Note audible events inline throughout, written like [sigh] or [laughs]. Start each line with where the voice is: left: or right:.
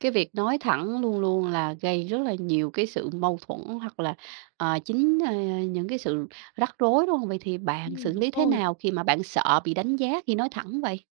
right: Cái việc nói thẳng luôn luôn là gây rất là nhiều cái sự mâu thuẫn hoặc là, chính, những cái sự rắc rối, đúng không? Vậy thì bạn xử
left: Đúng
right: lý thế
left: rồi.
right: nào khi mà bạn sợ bị đánh giá khi nói thẳng vậy?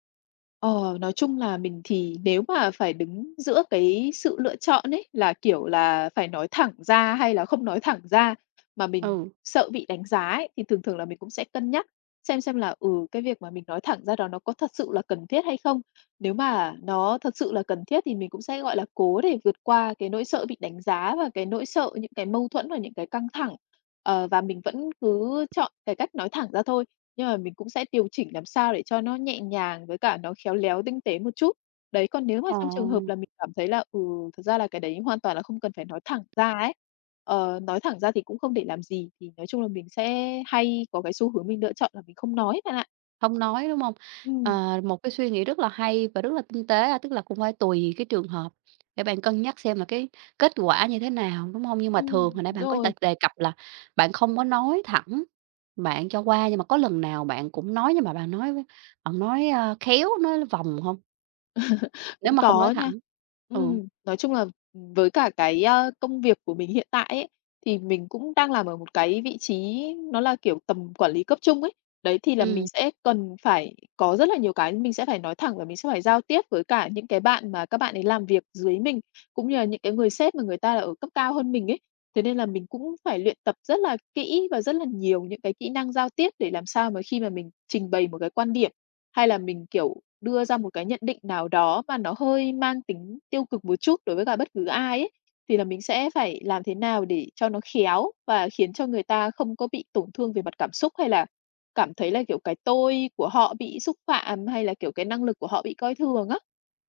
left: Ờ, nói chung là mình thì nếu mà phải đứng giữa cái sự lựa chọn ấy, là, kiểu là, phải nói thẳng ra hay là không nói thẳng ra mà mình
right: Ừ.
left: sợ bị đánh giá ấy, thì thường thường là mình cũng sẽ cân nhắc xem là, cái việc mà mình nói thẳng ra đó nó có thật sự là cần thiết hay không. Nếu mà nó thật sự là cần thiết thì mình cũng sẽ, gọi là, cố để vượt qua cái nỗi sợ bị đánh giá và cái nỗi sợ những cái mâu thuẫn và những cái căng thẳng. Và mình vẫn cứ chọn cái cách nói thẳng ra thôi, nhưng mà mình cũng sẽ điều chỉnh làm sao để cho nó nhẹ nhàng với cả nó khéo léo, tinh tế một chút. Đấy, còn nếu mà
right: Ờ.
left: trong trường hợp là mình cảm thấy là, thật ra là cái đấy hoàn toàn là không cần phải nói thẳng ra ấy, nói thẳng ra thì cũng không để làm gì, thì nói chung là mình sẽ hay có cái xu hướng mình lựa chọn là mình không nói bạn ạ.
right: Không nói, đúng không?
left: Ừm.
right: Ờ, một cái suy nghĩ rất là hay và rất là tinh tế, à, tức là cũng phải tùy cái trường hợp để bạn cân nhắc xem là cái kết quả như thế nào, đúng không? Nhưng mà thường hồi nãy bạn có đề
left: Rồi.
right: đề cập là bạn không có nói thẳng, bạn cho qua, nhưng mà có lần nào bạn cũng nói nhưng mà bạn nói với bạn nói, khéo, nói vòng không? Nếu
left: Cũng
right: mà không nói
left: có nha.
right: thẳng. Ừ.
left: Nói chung là với cả cái, công việc của mình hiện tại ấy, thì mình cũng đang làm ở một cái vị trí nó là, kiểu, tầm quản lý cấp trung ấy. Đấy, thì là mình
right: Ừm.
left: sẽ cần phải có rất là nhiều cái mình sẽ phải nói thẳng và mình sẽ phải giao tiếp với cả những cái bạn mà các bạn ấy làm việc dưới mình, cũng như là những cái người sếp mà người ta là ở cấp cao hơn mình ấy. Thế nên là mình cũng phải luyện tập rất là kỹ và rất là nhiều những cái kỹ năng giao tiếp để làm sao mà khi mà mình trình bày một cái quan điểm, hay là mình, kiểu, đưa ra một cái nhận định nào đó mà nó hơi mang tính tiêu cực một chút đối với cả bất cứ ai ấy, thì là mình sẽ phải làm thế nào để cho nó khéo và khiến cho người ta không có bị tổn thương về mặt cảm xúc, hay là cảm thấy là, kiểu, cái tôi của họ bị xúc phạm, hay là, kiểu, cái năng lực của họ bị coi thường á.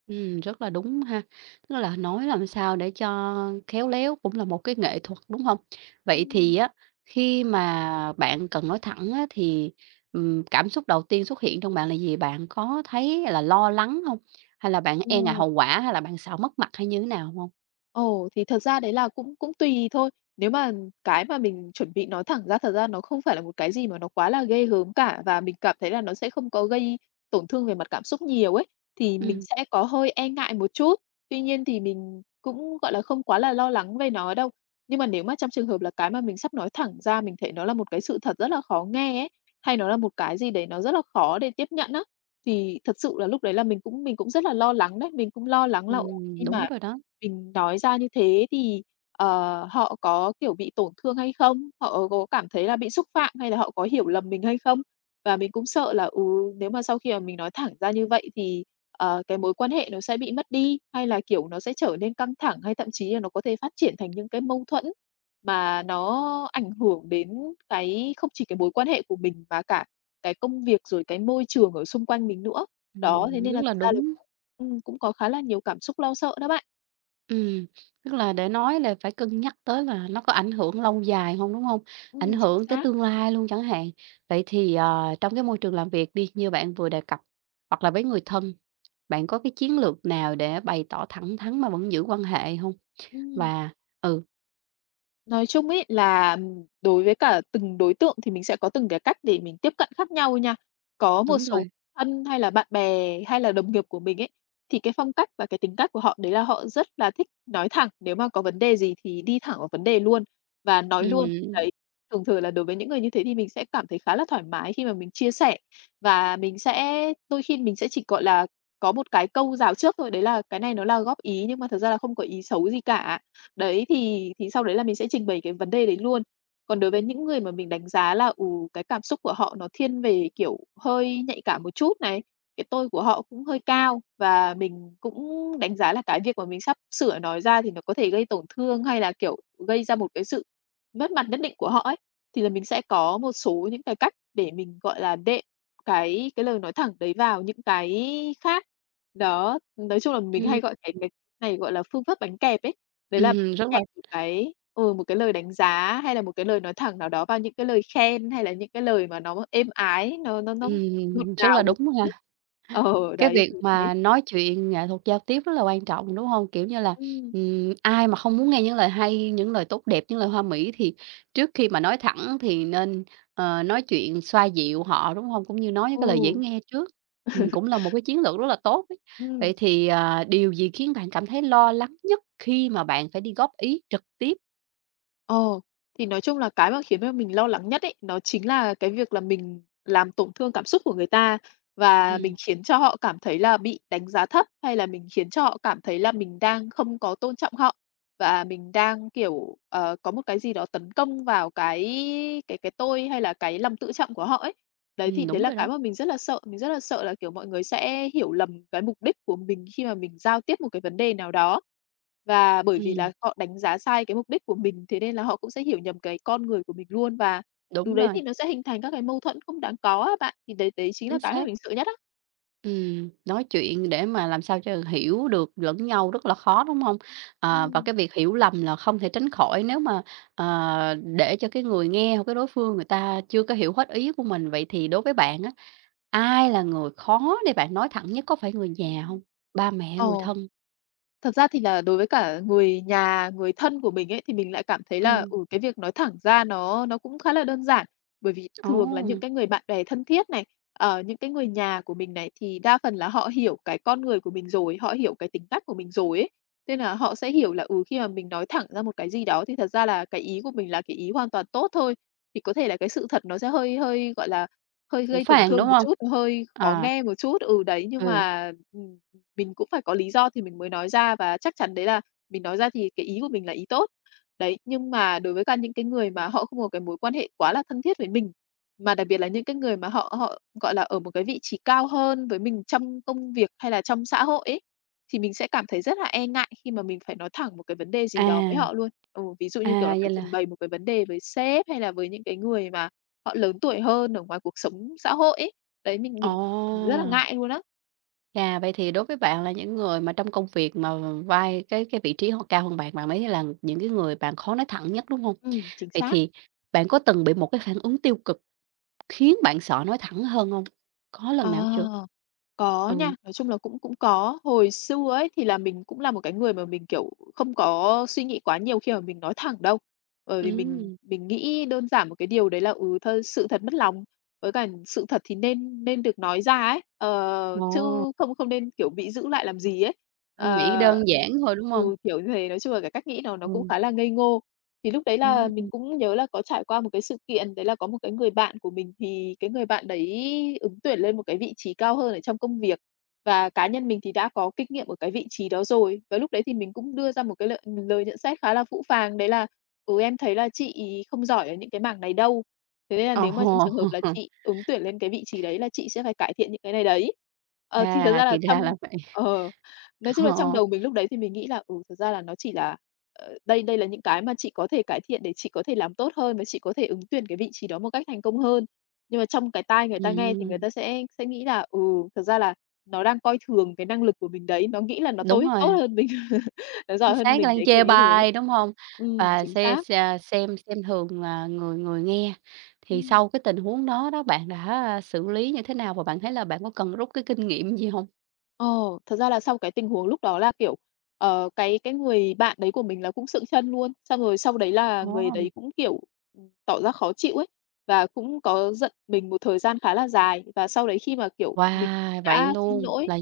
right: Rất là đúng ha. Tức là nói làm sao để cho khéo léo cũng là một cái nghệ thuật, đúng không? Vậy
left: Ừm.
right: thì á, khi mà bạn cần nói thẳng á, thì, cảm xúc đầu tiên xuất hiện trong bạn là gì? Bạn có thấy là lo lắng không? Hay là bạn
left: Ờ.
right: e ngại hậu quả, hay là bạn sợ mất mặt hay như thế nào không?
left: Ồ, thì thật ra đấy là cũng cũng tùy thôi. Nếu mà cái mà mình chuẩn bị nói thẳng ra thật ra nó không phải là một cái gì mà nó quá là ghê gớm cả và mình cảm thấy là nó sẽ không có gây tổn thương về mặt cảm xúc nhiều ấy, thì mình
right: Ừm,
left: sẽ có hơi e ngại một chút. Tuy nhiên thì mình cũng, gọi là, không quá là lo lắng về nó đâu. Nhưng mà nếu mà trong trường hợp là cái mà mình sắp nói thẳng ra mình thấy nó là một cái sự thật rất là khó nghe ấy, hay nó là một cái gì đấy nó rất là khó để tiếp nhận á, thì thật sự là lúc đấy là mình cũng rất là lo lắng đấy. Mình cũng lo lắng là, khi mà
right: đúng rồi đó.
left: mình nói ra như thế thì, ờ, họ có, kiểu, bị tổn thương hay không? Họ có cảm thấy là bị xúc phạm hay là họ có hiểu lầm mình hay không? Và mình cũng sợ là, nếu mà sau khi mà mình nói thẳng ra như vậy thì, cái mối quan hệ nó sẽ bị mất đi, hay là, kiểu, nó sẽ trở nên căng thẳng, hay thậm chí là nó có thể phát triển thành những cái mâu thuẫn mà nó ảnh hưởng đến cái không chỉ cái mối quan hệ của mình mà cả cái công việc, rồi cái môi trường ở xung quanh mình nữa. Đó, thế nên
right: Rất
left: là
right: là
left: thật ra là
right: đúng.
left: cũng có khá là nhiều cảm xúc lo sợ đó bạn.
right: Ừm, tức là để nói là phải cân nhắc tới là nó có ảnh hưởng lâu dài không, đúng không? Ảnh
left: Chính
right: hưởng tới
left: xác.
right: tương lai luôn chẳng hạn. Vậy thì, ờ, trong cái môi trường làm việc đi, như bạn vừa đề cập, hoặc là với người thân, bạn có cái chiến lược nào để bày tỏ thẳng thắn mà vẫn giữ quan hệ không?
left: Ừm.
right: Và ừ,
left: Nói chung ấy là, đối với cả từng đối tượng thì mình sẽ có từng cái cách để mình tiếp cận khác nhau nha. Có một
right: đúng
left: số
right: rồi,
left: thân hay là bạn bè hay là đồng nghiệp của mình ấy, thì cái phong cách và cái tính cách của họ đấy là họ rất là thích nói thẳng, nếu mà có vấn đề gì thì đi thẳng vào vấn đề luôn và nói luôn.
right: ừm,
left: Đấy, thường thường là đối với những người như thế thì mình sẽ cảm thấy khá là thoải mái khi mà mình chia sẻ và mình sẽ đôi khi mình sẽ chỉ, gọi là, có một cái câu rào trước thôi, đấy là cái này nó là góp ý nhưng mà thật ra là không có ý xấu gì cả. Đấy, thì sau đấy là mình sẽ trình bày cái vấn đề đấy luôn. Còn đối với những người mà mình đánh giá là, cái cảm xúc của họ nó thiên về, kiểu, hơi nhạy cảm một chút này, cái tôi của họ cũng hơi cao và mình cũng đánh giá là cái việc mà mình sắp sửa nói ra thì nó có thể gây tổn thương hay là, kiểu, gây ra một cái sự mất mặt nhất định của họ ấy, thì là mình sẽ có một số những cái cách để mình, gọi là, đệm cái lời nói thẳng đấy vào những cái khác. Đó, nói chung là mình
right: ừm,
left: hay gọi cái này, gọi là, phương pháp bánh kẹp ấy. Đấy là
right: ừm,
left: sẽ
right: rất là
left: kèm một cái một cái lời đánh giá hay là một cái lời nói thẳng nào đó vào những cái lời khen, hay là những cái lời mà nó êm ái, nó ngọt
right: rất là
left: ngào một
right: đúng
left: tí.
right: ha.
left: Ờ,
right: Cái
left: đấy,
right: việc
left: kiểu như thế.
right: mà nói chuyện, nghệ thuật giao tiếp rất là quan trọng, đúng hông? Kiểu như là,
left: Ừm,
right: ai mà không muốn nghe những lời hay, những lời tốt đẹp, những lời hoa mỹ thì trước khi mà nói thẳng thì nên, nói chuyện xoa dịu họ, đúng hông? Cũng như nói những cái lời dễ
left: ừ.
right: nghe trước, cũng là
left: [laughs]
right: một cái chiến lược rất là tốt ấy.
left: Ừm.
right: Vậy thì, à, điều gì khiến bạn cảm thấy lo lắng nhất khi mà bạn phải đi góp ý trực tiếp?
left: Ồ, thì nói chung là cái mà khiến cho mình lo lắng nhất ấy, nó chính là cái việc là mình làm tổn thương cảm xúc của người ta và
right: Ừm,
left: mình khiến cho họ cảm thấy là bị đánh giá thấp, hay là mình khiến cho họ cảm thấy là mình đang không có tôn trọng họ và mình đang, kiểu, có một cái gì đó tấn công vào cái tôi hay là cái lòng tự trọng của họ ấy. Đấy, thì đấy
right: đúng
left: là
right: rồi đó.
left: cái mà mình rất là sợ, mình rất là sợ là, kiểu, mọi người sẽ hiểu lầm cái mục đích của mình khi mà mình giao tiếp một cái vấn đề nào đó. Và bởi vì
right: Ừm,
left: là họ đánh giá sai cái mục đích của mình, thế nên là họ cũng sẽ hiểu nhầm cái con người của mình luôn, và từ
right: đúng
left: đấy thì
right: rồi,
left: nó sẽ hình thành các cái mâu thuẫn không đáng có á bạn. Thì đấy đấy chính là
right: chính
left: cái mà
right: xác.
left: mình sợ nhất á.
right: Nói chuyện để mà làm sao cho hiểu được lẫn nhau rất là khó, đúng không? À, và
left: Ừ.
right: cái việc hiểu lầm là không thể tránh khỏi nếu mà, để cho cái người nghe hoặc cái đối phương người ta chưa có hiểu hết ý của mình. Vậy thì đối với bạn á, ai là người khó để bạn nói thẳng nhất? Có phải người nhà
left: Ừm.
right: không? Ba mẹ,
left: Ờ.
right: người thân?
left: Thật ra thì là đối với cả người nhà, người thân của mình ấy, thì mình lại cảm thấy là,
right: Ừm,
left: cái việc nói thẳng ra nó cũng khá là đơn giản. Bởi vì thường là những
right: ồ,
left: cái người bạn bè thân thiết này, những cái người nhà của mình này, thì đa phần là họ hiểu cái con người của mình rồi, họ hiểu cái tính cách của mình rồi ấy. Nên là họ sẽ hiểu là, khi mà mình nói thẳng ra một cái gì đó thì thật ra là cái ý của mình là cái ý hoàn toàn tốt thôi. Thì có thể là cái sự thật nó sẽ hơi hơi, gọi là, hơi
right: cũng
left: gây tổn
right: phàn, đúng
left: thương một
right: không?
left: chút, hơi khó
right: À,
left: nghe một chút, ừ, đấy, nhưng
right: ừ,
left: mà, mình cũng phải có lý do thì mình mới nói ra và chắc chắn đấy là mình nói ra thì cái ý của mình là ý tốt. Đấy, nhưng mà đối với cả những cái người mà họ không có cái mối quan hệ quá là thân thiết với mình, mà đặc biệt là những cái người mà họ họ, gọi là, ở một cái vị trí cao hơn với mình trong công việc hay là trong xã hội ấy, thì mình sẽ cảm thấy rất là e ngại khi mà mình phải nói thẳng một cái vấn đề gì đó với
right: à,
left: họ luôn. Ừ, ví dụ
right: à,
left: như, kiểu là,
right: vậy
left: phải
right: là
left: trình bày một cái vấn đề với sếp hay là với những cái người mà họ lớn tuổi hơn ở ngoài cuộc sống xã hội ấy. Đấy, mình
right: ồ!
left: mình mình rất là ngại luôn á.
right: Chà, vậy thì đối với bạn là những người mà trong công việc mà vai cái vị trí họ cao hơn bạn, bạn mới là những cái người bạn khó nói thẳng nhất, đúng không?
left: Chính
right: Vậy
left: xác.
right: thì bạn có từng bị một cái phản ứng tiêu cực khiến bạn sợ nói thẳng hơn không? Có lần nào chưa?
left: Ờ, có
right: Ừ,
left: nha, nói chung là cũng cũng có. Hồi xưa ấy thì là mình cũng là một cái người mà mình, kiểu, không có suy nghĩ quá nhiều khi mà mình nói thẳng đâu, bởi vì mình
right: ừ
left: mình nghĩ đơn giản một cái điều đấy là, thôi sự thật mất lòng, với cả sự thật thì nên nên được nói ra ấy, chứ
right: ồ,
left: không không nên, kiểu, bị giữ lại làm gì ấy.
right: em nghĩ
left: Ờ,
right: đơn giản thôi, đúng không?
left: ừ, kiểu như thế, nói chung là cái cách nghĩ nó cũng
right: Ừ,
left: khá là ngây ngô. Thì lúc đấy là mình
right: ừm,
left: cũng nhớ là có trải qua một cái sự kiện, đấy là có một cái người bạn của mình thì cái người bạn đấy ứng tuyển lên một cái vị trí cao hơn ở trong công việc, và cá nhân mình thì đã có kinh nghiệm ở cái vị trí đó rồi. Và lúc đấy thì mình cũng đưa ra một cái lời nhận xét khá là phũ phàng, đấy là: "Ừ, em thấy là chị ấy không giỏi ở những cái mảng này đâu, thế nên là
right: ồ.
left: nếu mà trong trường hợp là
right: [laughs]
left: chị ứng tuyển lên cái vị trí đấy là chị sẽ phải cải thiện những cái này đấy." Thì thật
right: Chà,
left: ra là
right: thì ra
left: trong
right: là vậy.
left: ờ. Nói chung
right: [laughs]
left: là trong
right: Ờ,
left: đầu mình lúc đấy thì mình nghĩ là, thật ra là nó chỉ là, đây đây là những cái mà chị có thể cải thiện để chị có thể làm tốt hơn và chị có thể ứng tuyển cái vị trí đó một cách thành công hơn. Nhưng mà trong cái tai người ta nghe thì người
right: ừm,
left: ta sẽ nghĩ là, thật ra là nó đang coi thường cái năng lực của mình đấy, nó nghĩ là nó
right: đúng rồi.
left: tốt hơn mình, [laughs] nó
right: Chính
left: giỏi hơn
right: xác,
left: mình
right: đang
left: đấy, kiểu
right: chê
left: như thế.
right: bai, đúng hông?
left: Ừ,
right: Và
left: chính
right: xe
left: xác.
right: xe xem thường là người người nghe. Thì
left: Ừm.
right: sau cái tình huống đó đó, bạn đã à, xử lý như thế nào và bạn thấy là bạn có cần rút cái kinh nghiệm gì hông?
left: Ờ, Thật ra là sau cái tình huống lúc đó là, kiểu, cái người bạn đấy của mình là cũng sượng chân luôn, xong rồi sau đấy là người đấy
right: Ồ.
left: cũng, kiểu, tỏ ra khó chịu ấy, và cũng có giận mình một thời gian khá là dài. Và sau đấy khi mà, kiểu, mình
right: Wow, vậy
left: đã xin
right: luôn,
left: lỗi
right: là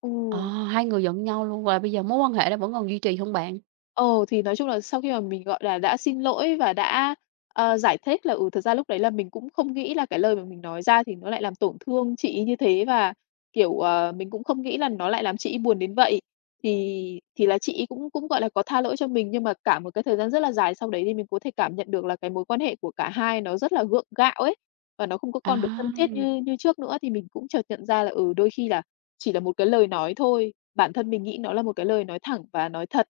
left: ừ.
right: hai người giận nhau luôn và bây giờ mối quan hệ đó vẫn còn duy trì hông bạn?
left: Ồ, thì nói chung là sau khi mà mình, gọi là, đã xin lỗi và đã, giải thích là, thật ra lúc đấy là mình cũng không nghĩ là cái lời mà mình nói ra thì nó lại làm tổn thương chị như thế và, kiểu, mình cũng không nghĩ là nó lại làm chị ấy buồn đến vậy. Thì là chị ấy cũng cũng, gọi là, có tha lỗi cho mình, nhưng mà cả một cái thời gian rất là dài sau đấy thì mình có thể cảm nhận được là cái mối quan hệ của cả hai nó rất là gượng gạo ấy, và nó không có còn được
right: À,
left: thân thiết như như trước nữa. Thì mình cũng chợt nhận ra là, đôi khi là chỉ là một cái lời nói thôi bản thân mình nghĩ nó là một cái lời nói thẳng và nói thật,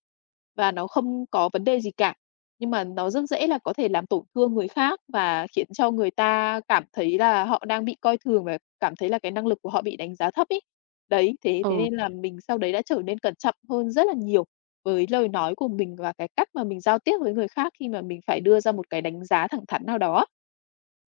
left: và nó không có vấn đề gì cả. Nhưng mà nó rất dễ là có thể làm tổn thương người khác và khiến cho người ta cảm thấy là họ đang bị coi thường và cảm thấy là cái năng lực của họ bị đánh giá thấp ấy. Đấy, thế thế
right: ừ.
left: nên là mình sau đấy đã trở nên cẩn trọng hơn rất là nhiều với lời nói của mình và cái cách mà mình giao tiếp với người khác khi mà mình phải đưa ra một cái đánh giá thẳng thắn nào đó.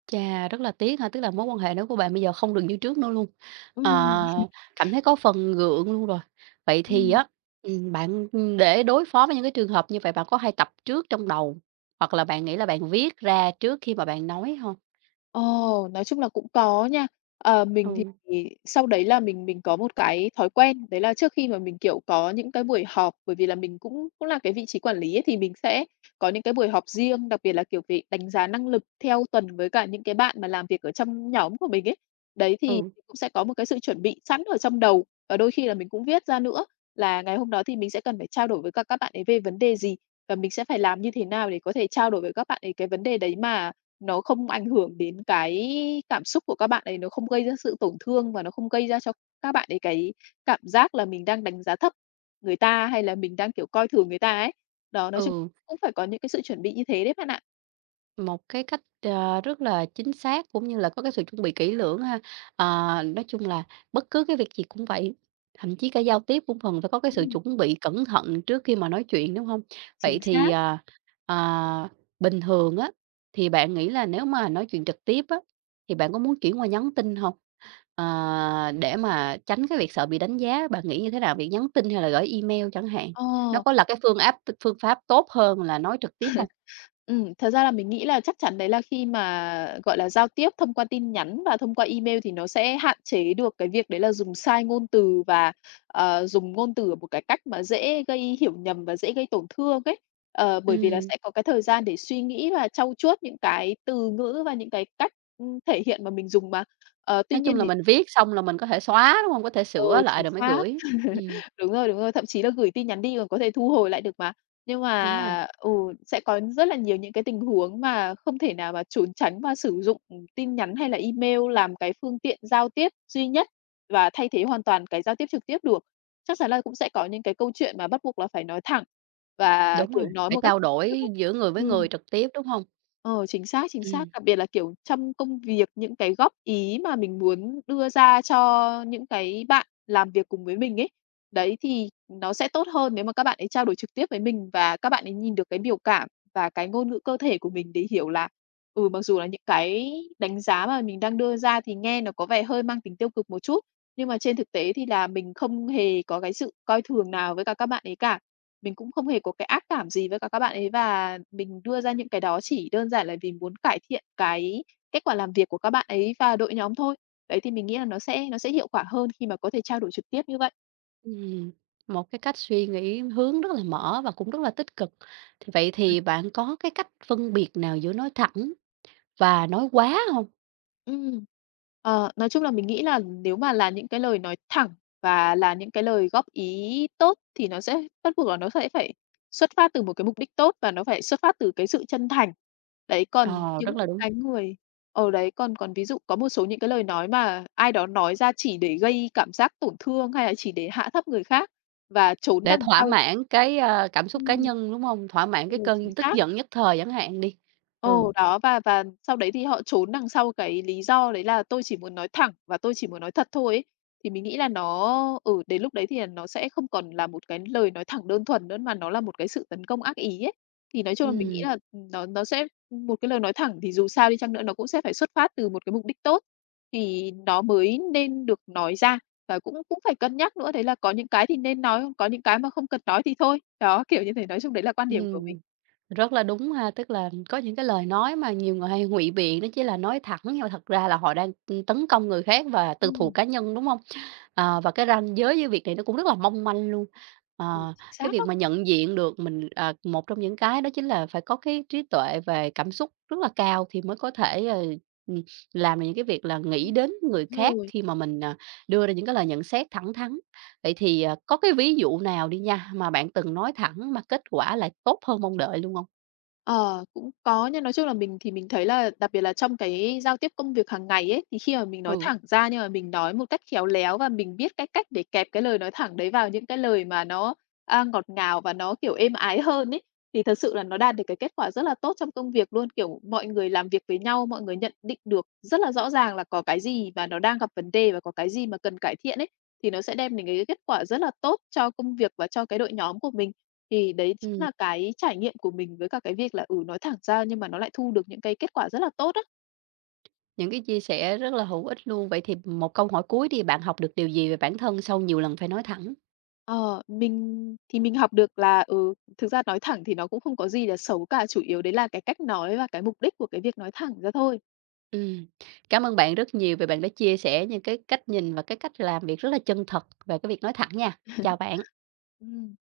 right: Chà, rất là tiếc ha, tức là mối quan hệ đó của bạn bây giờ không được như trước nữa luôn.
left: Ừm,
right: Ờ, cảm thấy có phần gượng luôn rồi. Vậy thì
left: ừm.
right: á, bạn, để đối phó với những cái trường hợp như vậy bạn có hay tập trước trong đầu, hoặc là bạn nghĩ là bạn viết ra trước khi mà bạn nói không?
left: Ồ, nói chung là cũng có nha. Mình thì
right: Ừ,
left: sau đấy là mình có một cái thói quen, đấy là trước khi mà mình, kiểu, có những cái buổi họp, bởi vì là mình cũng cũng là cái vị trí quản lý ấy, thì mình sẽ có những cái buổi họp riêng, đặc biệt là, kiểu, về đánh giá năng lực theo tuần với cả những cái bạn mà làm việc ở trong nhóm của mình ấy. Đấy, thì
right: ừ,
left: mình cũng sẽ có một cái sự chuẩn bị sẵn ở trong đầu, và đôi khi là mình cũng viết ra nữa là ngày hôm đó thì mình sẽ cần phải trao đổi với các bạn ấy về vấn đề gì, và mình sẽ phải làm như thế nào để có thể trao đổi với các bạn ấy cái vấn đề đấy mà nó không ảnh hưởng đến cái cảm xúc của các bạn ấy, nó không gây ra sự tổn thương và nó không gây ra cho các bạn ấy cái cảm giác là mình đang đánh giá thấp người ta, hay là mình đang, kiểu, coi thường người ta ấy. Đó, nói chung
right: ừ.
left: cũng phải có những cái sự chuẩn bị như thế đấy bạn ạ.
right: Một cái cách, rất là chính xác cũng như là có cái sự chuẩn bị kỹ lưỡng ha. Ờ, nói chung là bất cứ cái việc gì cũng vậy, thậm chí cả giao tiếp cũng cần phải có cái sự
left: Ừm.
right: chuẩn bị cẩn thận trước khi mà nói chuyện, đúng không? Vậy
left: Chính
right: thì,
left: xác.
right: à, à, bình thường á, thì bạn nghĩ là nếu mà nói chuyện trực tiếp á, thì bạn có muốn chuyển qua nhắn tin không? Ờ, để mà tránh cái việc sợ bị đánh giá, bạn nghĩ như thế nào? Việc nhắn tin hay là gửi email chẳng hạn,
left: Ờ.
right: nó có là cái phương pháp tốt hơn là nói trực tiếp không?
left: Thật ra là mình nghĩ là chắc chắn đấy là khi mà, gọi là, giao tiếp thông qua tin nhắn và thông qua email thì nó sẽ hạn chế được cái việc đấy là dùng sai ngôn từ và, dùng ngôn từ ở một cái cách mà dễ gây hiểu nhầm và dễ gây tổn thương ấy. Bởi vì là
right: Ừm.
left: sẽ có cái thời gian để suy nghĩ và trau chuốt những cái từ ngữ và những cái cách, thể hiện mà mình dùng mà. Tuy
right: Nói chung
left: nhiên
right: là
left: thì.
right: mình viết xong là mình có thể xóa, đúng hông? Có thể sửa
left: Ừ,
right: lại
left: chính
right: rồi mới
left: xác.
right: gửi.
left: [laughs]
right: Ừm,
left: Đúng rồi, thậm chí là gửi tin nhắn đi còn có thể thu hồi lại được mà. Nhưng
right: đúng rồi,
left: mà, sẽ có rất là nhiều những cái tình huống mà không thể nào mà trốn tránh và sử dụng tin nhắn hay là email làm cái phương tiện giao tiếp duy nhất và thay thế hoàn toàn cái giao tiếp trực tiếp được. Chắc chắn là cũng sẽ có những cái câu chuyện mà bắt buộc là phải nói thẳng và,
right: đúng rồi,
left: kiểu, nói
right: phải
left: một cách
right: trao
left: trực tiếp
right: đổi
left: ấy.
right: giữa người với
left: Ừm.
right: người trực tiếp, đúng hông?
left: Ờ, chính xác, chính
right: Ừm,
left: xác. Đặc biệt là, kiểu, trong công việc, những cái góp ý mà mình muốn đưa ra cho những cái bạn làm việc cùng với mình ấy, đấy, thì nó sẽ tốt hơn nếu mà các bạn ấy trao đổi trực tiếp với mình và các bạn ấy nhìn được cái biểu cảm và cái ngôn ngữ cơ thể của mình để hiểu là, mặc dù là những cái đánh giá mà mình đang đưa ra thì nghe nó có vẻ hơi mang tính tiêu cực một chút, nhưng mà trên thực tế thì là mình không hề có cái sự coi thường nào với cả các bạn ấy cả. Mình cũng không hề có cái ác cảm gì với cả các bạn ấy và mình đưa ra những cái đó chỉ đơn giản là vì muốn cải thiện cái kết quả làm việc của các bạn ấy và đội nhóm thôi. Đấy, thì mình nghĩ là nó sẽ hiệu quả hơn khi mà có thể trao đổi trực tiếp như vậy.
right: ừm, một cái cách suy nghĩ hướng rất là mở và cũng rất là tích cực. Thì vậy thì bạn có cái cách phân biệt nào giữa nói thẳng và nói quá hông?
left: Ừm. Nói chung là mình nghĩ là nếu mà là những cái lời nói thẳng và là những cái lời góp ý tốt thì nó sẽ bắt buộc là nó sẽ phải xuất phát từ một cái mục đích tốt và nó phải xuất phát từ cái sự chân thành. Đấy, còn
right: Ờ,
left: những
right: rất là đúng,
left: cái người. Đấy, còn còn ví dụ có một số những cái lời nói mà ai đó nói ra chỉ để gây cảm giác tổn thương hay là chỉ để hạ thấp người khác và trốn
right: để
left: đằng
right: thỏa
left: sau.
right: mãn cái, cảm xúc cá
left: Ừm,
right: nhân, đúng hông? Thỏa mãn
left: ừ,
right: cái
left: chính
right: cơn tức
left: xác.
right: giận nhất thời chẳng hạn đi. Ừ,
left: Ồ, đó, và sau đấy thì họ trốn đằng sau cái lý do đấy là "Tôi chỉ muốn nói thẳng và tôi chỉ muốn nói thật thôi" ấy. Thì mình nghĩ là nó, đến lúc đấy thì là nó sẽ không còn là một cái lời nói thẳng đơn thuần nữa, mà nó là một cái sự tấn công ác ý ấy. Thì nói chung là mình nghĩ
right: ừm,
left: là, nó sẽ, một cái lời nói thẳng thì dù sao đi chăng nữa nó cũng sẽ phải xuất phát từ một cái mục đích tốt, thì nó mới nên được nói ra, và cũng cũng phải cân nhắc nữa, đấy là có những cái thì nên nói, có những cái mà không cần nói thì thôi. Đó, kiểu như thế, nói chung đấy là quan điểm của mình.
right: ừm. Rất là đúng ha, tức là có những cái lời nói mà nhiều người hay ngụy biện nó chỉ là nói thẳng nhưng mà thật ra là họ đang, ừ, tấn công người khác và tư thù
left: Ừm,
right: cá nhân, đúng không? Ờ, và cái ranh giới với việc này nó cũng rất là mong manh luôn.
left: ừ,
right: Ờ,
left: chính xác
right: cái việc
left: đó.
right: mà nhận diện được mình à, một trong những cái đó chính là phải có cái trí tuệ về cảm xúc rất là cao thì mới có thể, ừm, làm được những cái việc là nghĩ đến người khác
left: Rồi,
right: khi mà mình, à, đưa ra những cái lời nhận xét thẳng thắn. Vậy thì, à, có cái ví dụ nào đi nha, mà bạn từng nói thẳng mà kết quả lại tốt hơn mong đợi luôn không?
left: ờ, cũng có, nhưng nói chung là mình thì mình thấy là đặc biệt là trong cái giao tiếp công việc hàng ngày ấy, thì khi mà mình nói
right: Ừ,
left: thẳng ra nhưng mà mình nói một cách khéo léo và mình biết cái cách để kẹp cái lời nói thẳng đấy vào những cái lời mà nó, ngọt ngào và nó, kiểu, êm ái hơn ấy, thì thật sự là nó đạt được cái kết quả rất là tốt trong công việc luôn. Kiểu, mọi người làm việc với nhau, mọi người nhận định được rất là rõ ràng là có cái gì mà nó đang gặp vấn đề và có cái gì mà cần cải thiện ấy, thì nó sẽ đem đến cái kết quả rất là tốt cho công việc và cho cái đội nhóm của mình. Thì đấy chính
right: ừm,
left: là cái trải nghiệm của mình với cả cái việc là, nói thẳng ra nhưng mà nó lại thu được những cái kết quả rất là tốt á.
right: những cái chia sẻ rất là hữu ích luôn. Vậy thì một câu hỏi cuối đi, bạn học được điều gì về bản thân sau nhiều lần phải nói thẳng?
left: Ờ, mình thì mình học được là, thực ra nói thẳng thì nó cũng không có gì là xấu cả, chủ yếu đấy là cái cách nói và cái mục đích của cái việc nói thẳng ra thôi.
right: Ừm, cảm ơn bạn rất nhiều vì bạn đã chia sẻ những cái cách nhìn và cái cách làm việc rất là chân thật về cái việc nói thẳng nha. Chào
left: [laughs]
right: bạn.
left: Ừm.